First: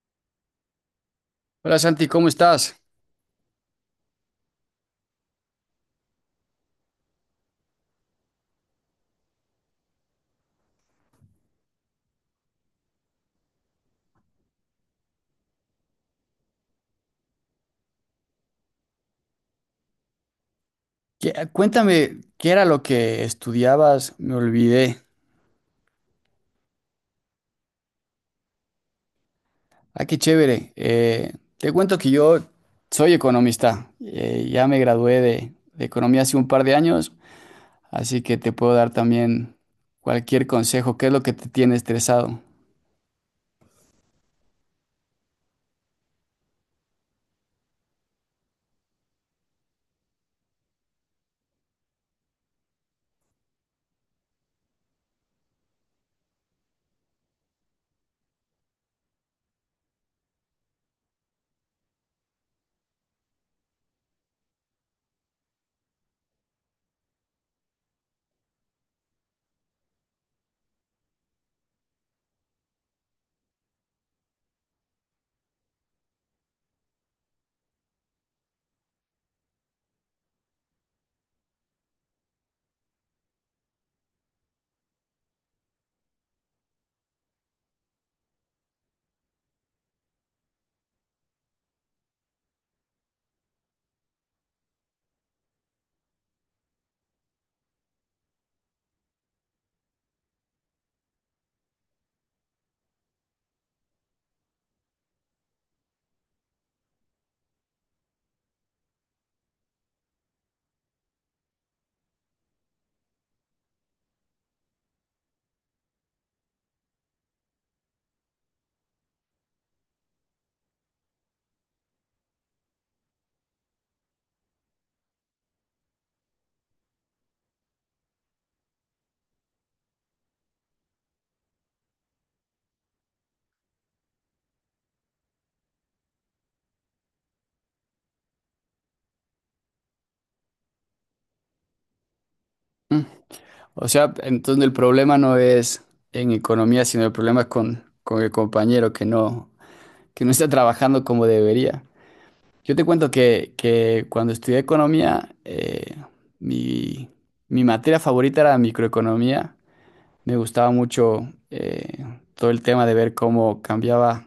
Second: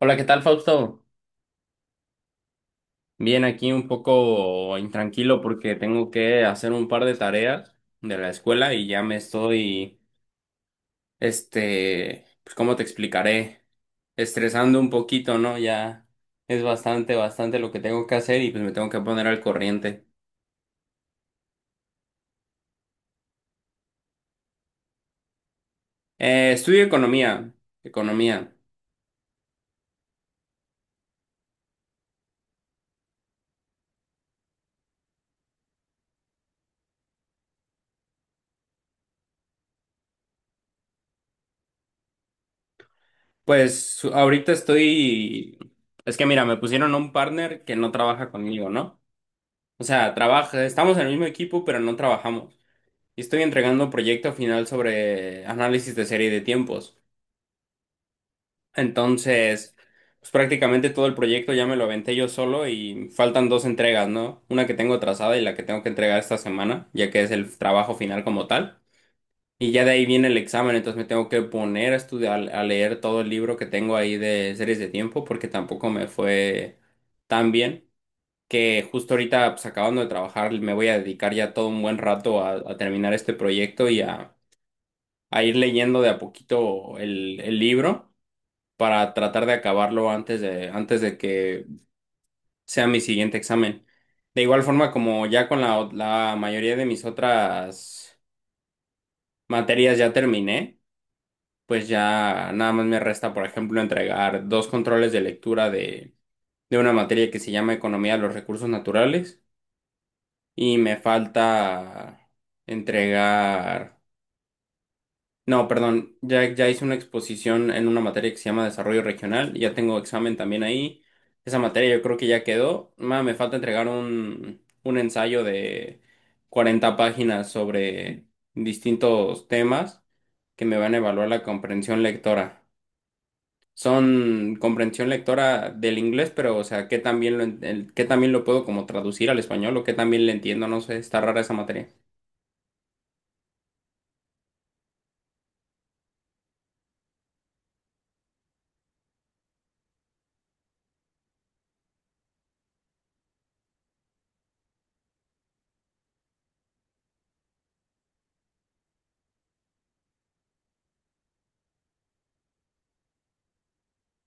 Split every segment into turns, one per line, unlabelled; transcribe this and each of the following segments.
Hola, ¿qué tal, Fausto?
Hola Santi, ¿cómo estás?
Bien, aquí un poco intranquilo porque tengo que hacer un par de tareas de la escuela y ya me estoy, pues, ¿cómo te explicaré? Estresando un poquito, ¿no? Ya es bastante, bastante lo que tengo que hacer y pues me tengo que poner al corriente.
Cuéntame, ¿qué era lo que estudiabas? Me olvidé.
Estudio economía, economía.
Ah, qué chévere. Te cuento que yo soy economista. Ya me gradué de economía hace un par de años, así que te puedo dar también cualquier consejo. ¿Qué es lo que te tiene estresado?
Pues ahorita estoy, es que mira, me pusieron a un partner que no trabaja conmigo, ¿no? O sea, trabaja, estamos en el mismo equipo, pero no trabajamos. Y estoy entregando proyecto final sobre análisis de serie de tiempos. Entonces, pues prácticamente todo el proyecto ya me lo aventé yo solo y faltan dos entregas, ¿no? Una que tengo trazada y la que tengo que entregar esta semana, ya que es el trabajo final como tal. Y ya de ahí viene el examen, entonces me tengo que poner a estudiar, a leer todo el libro que tengo ahí de series de tiempo, porque tampoco me fue tan bien que justo ahorita, pues acabando de trabajar, me voy a dedicar ya todo un buen rato a terminar este proyecto y a ir leyendo de a poquito el libro para tratar de acabarlo antes de que sea mi siguiente examen. De igual forma, como ya con la mayoría de mis otras materias ya terminé, pues ya nada más me resta, por ejemplo, entregar dos controles de lectura de, una materia que se llama Economía de los Recursos Naturales y me falta entregar. No, perdón, ya hice una exposición en una materia que se llama Desarrollo Regional, ya tengo examen también ahí. Esa materia yo creo que ya quedó. Me falta entregar un ensayo de 40 páginas sobre distintos temas que me van a evaluar la comprensión lectora. Son comprensión lectora del inglés, pero o sea, ¿qué también lo puedo como traducir al español o qué también le entiendo? No sé, está rara esa materia.
O sea, entonces el problema no es en economía, sino el problema es con el compañero que no está trabajando como debería. Yo te cuento que cuando estudié economía, mi, mi materia favorita era microeconomía. Me gustaba mucho todo el tema de ver cómo cambiaba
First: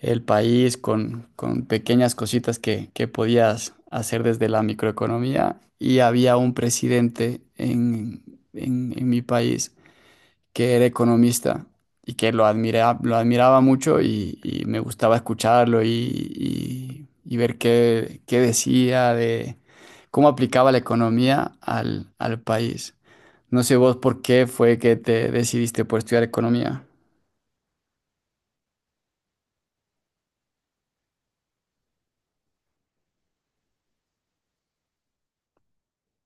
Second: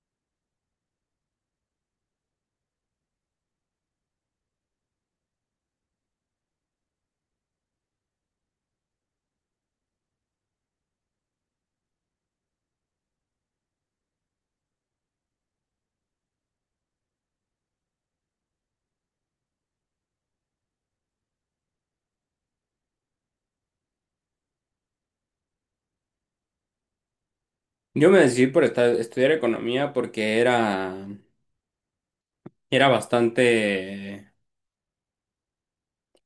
el país con pequeñas cositas que podías hacer desde la microeconomía. Y había un presidente en mi país que era economista y que lo admiraba mucho y me gustaba escucharlo y ver qué decía de cómo aplicaba la economía al país. No sé vos por qué fue que te decidiste por estudiar economía.
Yo me decidí por estudiar economía porque era bastante,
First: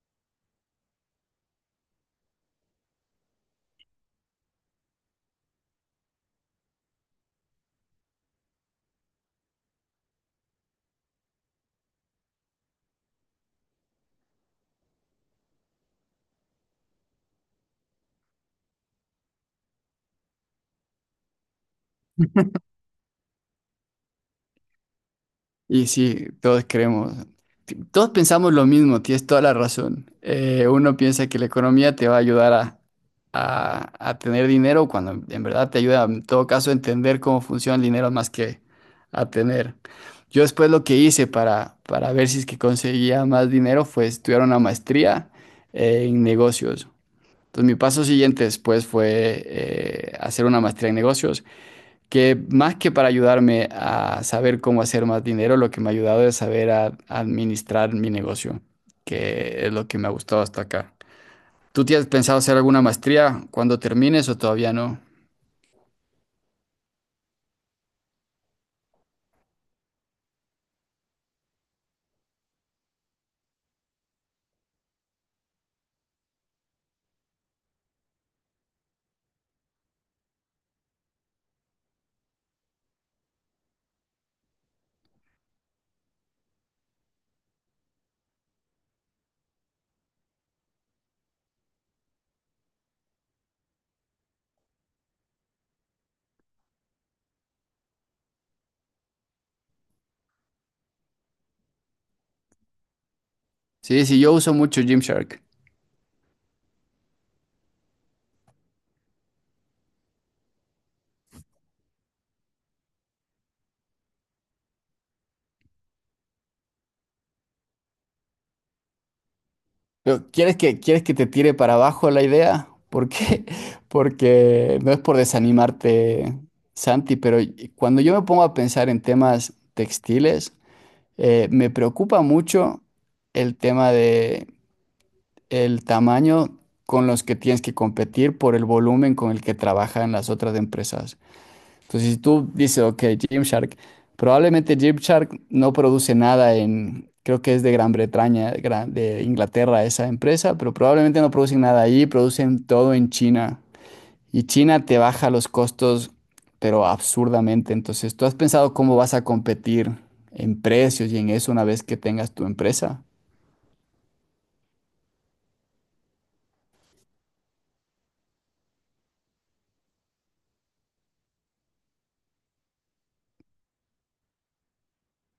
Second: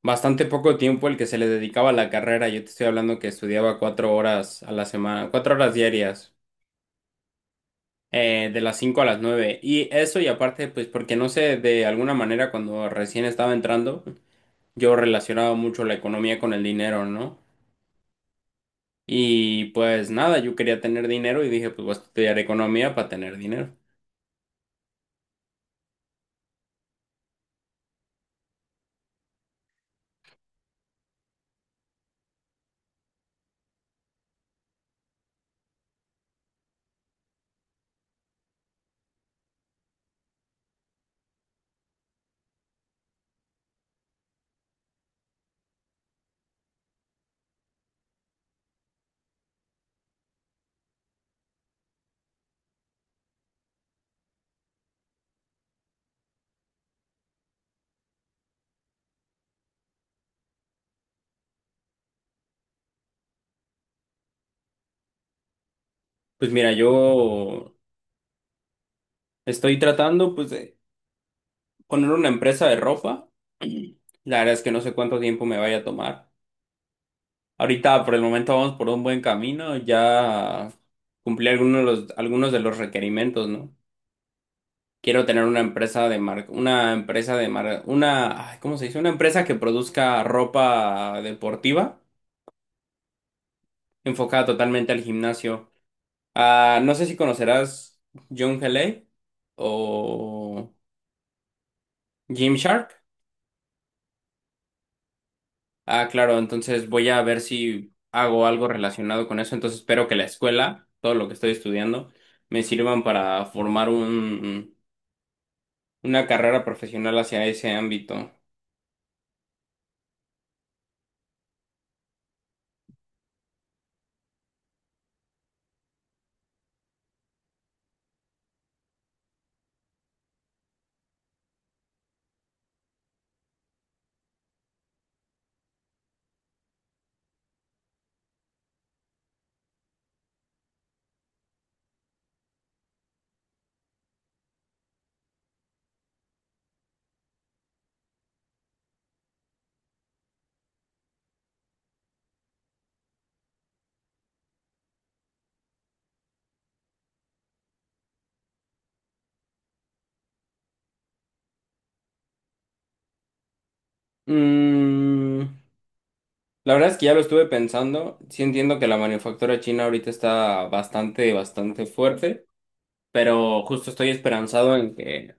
bastante poco tiempo el que se le dedicaba a la carrera. Yo te estoy hablando que estudiaba 4 horas a la semana, 4 horas diarias, de las 5 a las 9. Y eso y aparte, pues porque no sé, de alguna manera cuando recién estaba entrando, yo relacionaba mucho la economía con el dinero, ¿no? Y pues nada, yo quería tener dinero y dije, pues voy a estudiar economía para tener dinero.
Y sí, todos creemos, todos pensamos lo mismo, tienes toda la razón. Uno piensa que la economía te va a ayudar a tener dinero cuando en verdad te ayuda en todo caso a entender cómo funciona el dinero más que a tener. Yo después lo que hice para ver si es que conseguía más dinero fue estudiar una maestría en negocios. Entonces mi paso siguiente después fue hacer una maestría en negocios que más que para ayudarme a saber cómo hacer más dinero, lo que me ha ayudado es saber administrar mi negocio, que es lo que me ha gustado hasta acá. ¿Tú tienes pensado hacer alguna maestría cuando termines o todavía no?
Pues mira, yo estoy tratando, pues, de poner una empresa de ropa, la verdad es que no sé cuánto tiempo me vaya a tomar. Ahorita por el momento vamos por un buen camino, ya cumplí algunos de los requerimientos, ¿no? Quiero tener una empresa de marca, una, ay, ¿cómo se dice? Una empresa que produzca ropa deportiva enfocada totalmente al gimnasio. Ah, no sé si conocerás John L.A. o Gymshark.
Sí, sí, yo uso mucho Gymshark.
Ah, claro, entonces voy a ver si hago algo relacionado con eso. Entonces espero que la escuela, todo lo que estoy estudiando, me sirvan para formar una carrera profesional hacia ese ámbito.
Pero ¿quieres que te tire para abajo la idea? ¿Por qué? Porque no es por desanimarte, Santi, pero cuando yo me pongo a pensar en temas textiles, me preocupa mucho el tema de el tamaño con los que tienes que competir por el volumen con el que trabajan las otras empresas. Entonces, si tú dices, ok, Gymshark, probablemente Gymshark no produce nada en, creo que es de Gran Bretaña, de Inglaterra esa empresa, pero probablemente no producen nada ahí, producen todo en China. Y China te baja los costos, pero absurdamente. Entonces, ¿tú has pensado cómo vas a competir en precios y en eso una vez que tengas tu empresa?
Mm, la verdad es que ya lo estuve pensando. Sí entiendo que la manufactura china ahorita está bastante, bastante fuerte, pero justo estoy esperanzado en que,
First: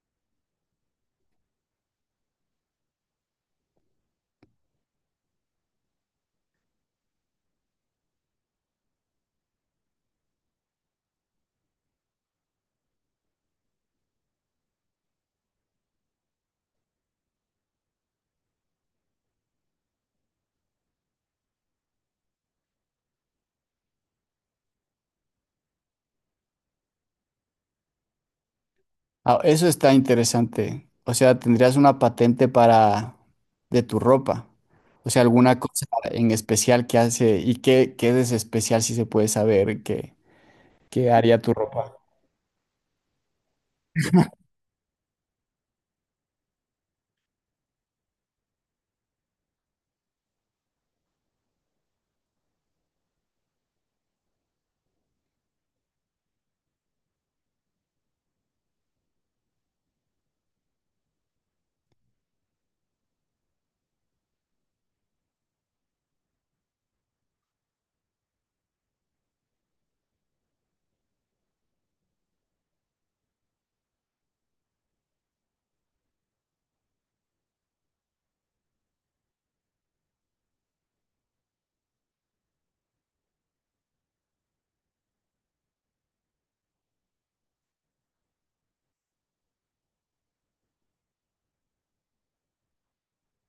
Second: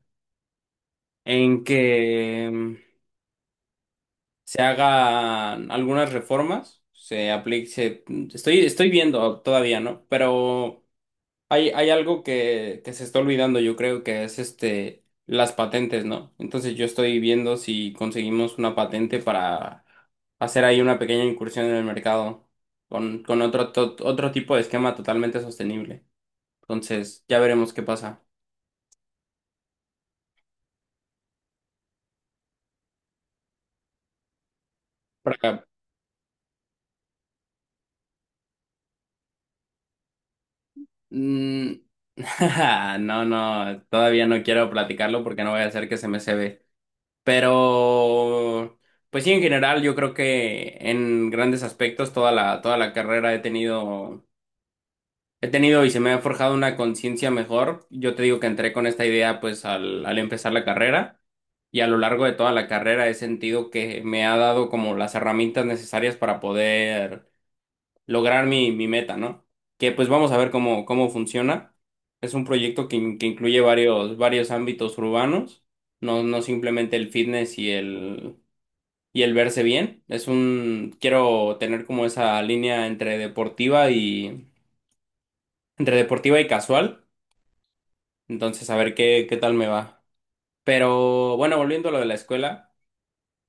en que se hagan algunas reformas, se aplique, estoy viendo todavía, ¿no? Pero hay algo que se está olvidando, yo creo que es las patentes, ¿no? Entonces yo estoy viendo si conseguimos una patente para hacer ahí una pequeña incursión en el mercado con otro tipo de esquema totalmente sostenible. Entonces ya veremos qué pasa.
Ah, eso está interesante. O sea, tendrías una patente para de tu ropa. O sea,
Para-
alguna cosa en especial que hace y qué es especial si se puede saber qué haría tu
mm,
ropa.
No, no, todavía no quiero platicarlo porque no voy a hacer que se me se. Pero, pues sí, en general, yo creo que en grandes aspectos toda la carrera he tenido y se me ha forjado una conciencia mejor. Yo te digo que entré con esta idea pues al empezar la carrera y a lo largo de toda la carrera he sentido que me ha dado como las herramientas necesarias para poder lograr mi meta, ¿no? Que pues vamos a ver cómo funciona. Es un proyecto que incluye varios ámbitos urbanos, no, no simplemente el fitness y el verse bien. Quiero tener como esa línea entre deportiva y, casual. Entonces, a ver qué tal me va. Pero bueno, volviendo a lo de la escuela,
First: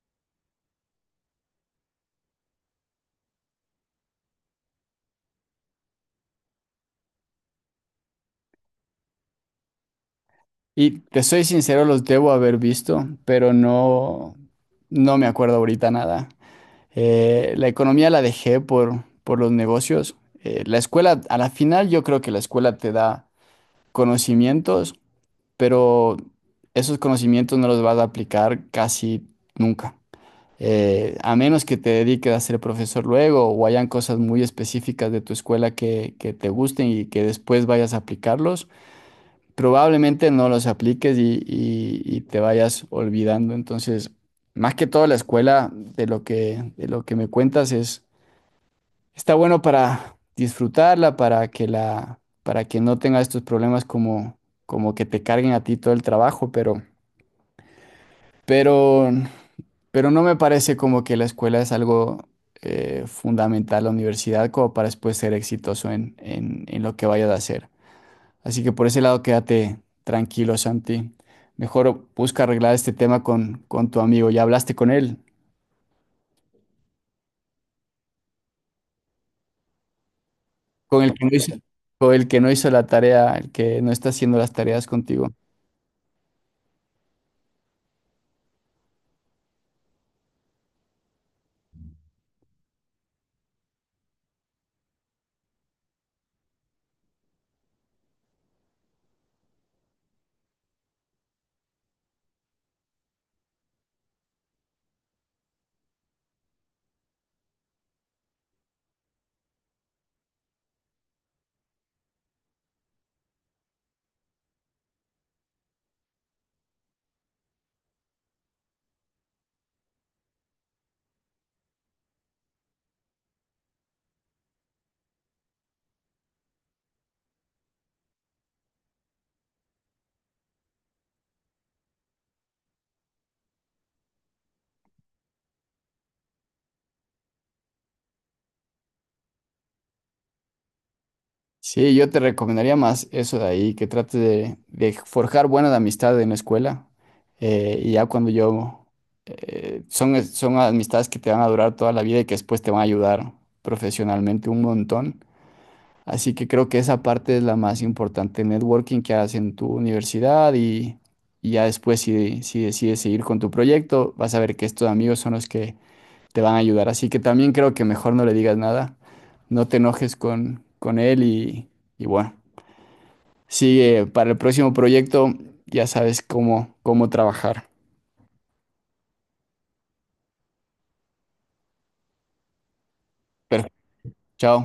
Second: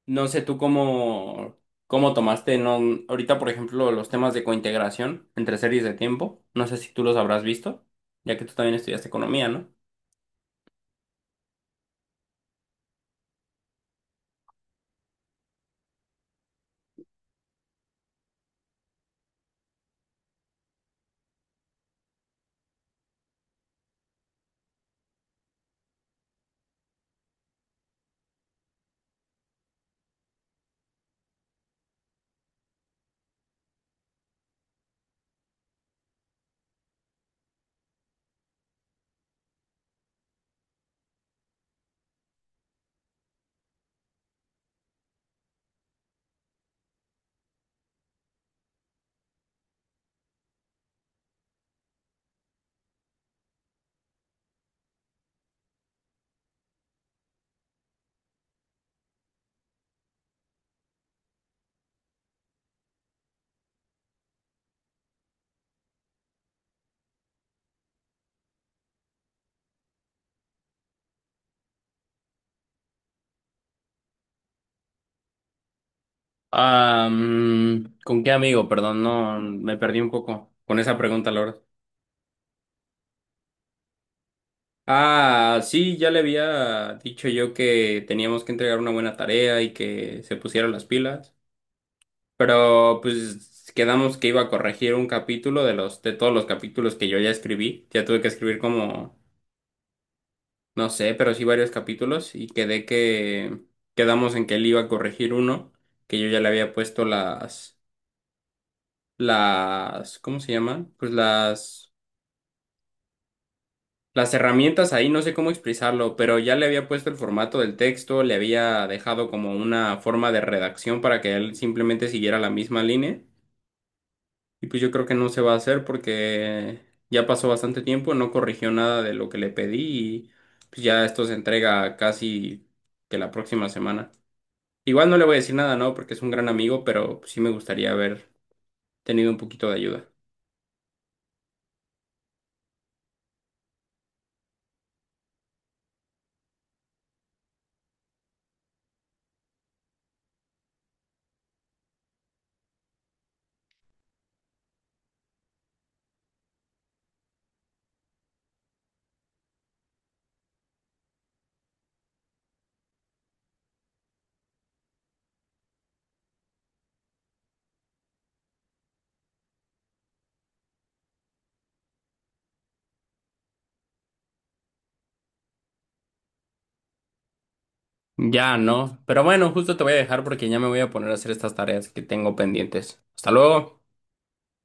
no sé tú cómo tomaste, no, ahorita, por ejemplo, los temas de cointegración entre series de tiempo. No sé si tú los habrás visto, ya que tú también estudiaste economía, ¿no?
Y te soy sincero, los debo haber visto, pero no, no me acuerdo ahorita nada. La economía la dejé por los negocios. La escuela, a la final yo creo que la escuela te da conocimientos, pero esos conocimientos no los vas a aplicar casi nunca. A menos que te dediques a ser profesor luego o hayan cosas muy específicas de tu escuela que te gusten y que después vayas a aplicarlos, probablemente no los apliques y te vayas olvidando. Entonces, más que todo la escuela de lo de lo que me cuentas es. Está bueno para disfrutarla, para que no tenga estos problemas como que te carguen a ti todo el trabajo, pero, pero no me parece como que la escuela es algo fundamental, la universidad, como para después ser exitoso en lo que vayas a hacer. Así que por ese lado quédate tranquilo, Santi. Mejor busca arreglar este tema con tu amigo. ¿Ya hablaste con él?
Ah, ¿con qué amigo? Perdón, no, me perdí un poco con esa
Con el que no
pregunta,
hizo,
Laura.
con el que no hizo la tarea, el que no está haciendo las tareas contigo.
Ah, sí, ya le había dicho yo que teníamos que entregar una buena tarea y que se pusiera las pilas, pero pues quedamos que iba a corregir un capítulo de los de todos los capítulos que yo ya escribí. Ya tuve que escribir como no sé, pero sí varios capítulos y quedé que quedamos en que él iba a corregir uno que yo ya le había puesto las ¿cómo se llaman? Pues las herramientas ahí no sé cómo expresarlo, pero ya le había puesto el formato del texto, le había dejado como una forma de redacción para que él simplemente siguiera la misma línea. Y pues yo creo que no se va a hacer porque ya pasó bastante tiempo, no corrigió nada de lo que le pedí y pues ya esto se entrega casi que la próxima semana. Igual no le voy a decir nada, ¿no? Porque es un gran amigo, pero sí me gustaría haber tenido un poquito de ayuda.
Sí, yo te recomendaría más eso de ahí, que trate de forjar buenas amistades en la escuela. eh, y ya cuando yo... eh, son amistades que te van a durar toda la vida y que después te van a ayudar profesionalmente un montón. Así que creo que esa parte es la más importante, networking que hagas en tu universidad y ya después si decides seguir con tu proyecto, vas a ver que estos amigos son los que te van a ayudar. Así que también creo que mejor no le digas nada, no te enojes con él y bueno, sigue para el próximo proyecto, ya sabes cómo trabajar.
Ya no, pero bueno, justo te voy a dejar porque ya me voy a poner a hacer estas tareas que tengo pendientes. Hasta
Pero
luego.
chao.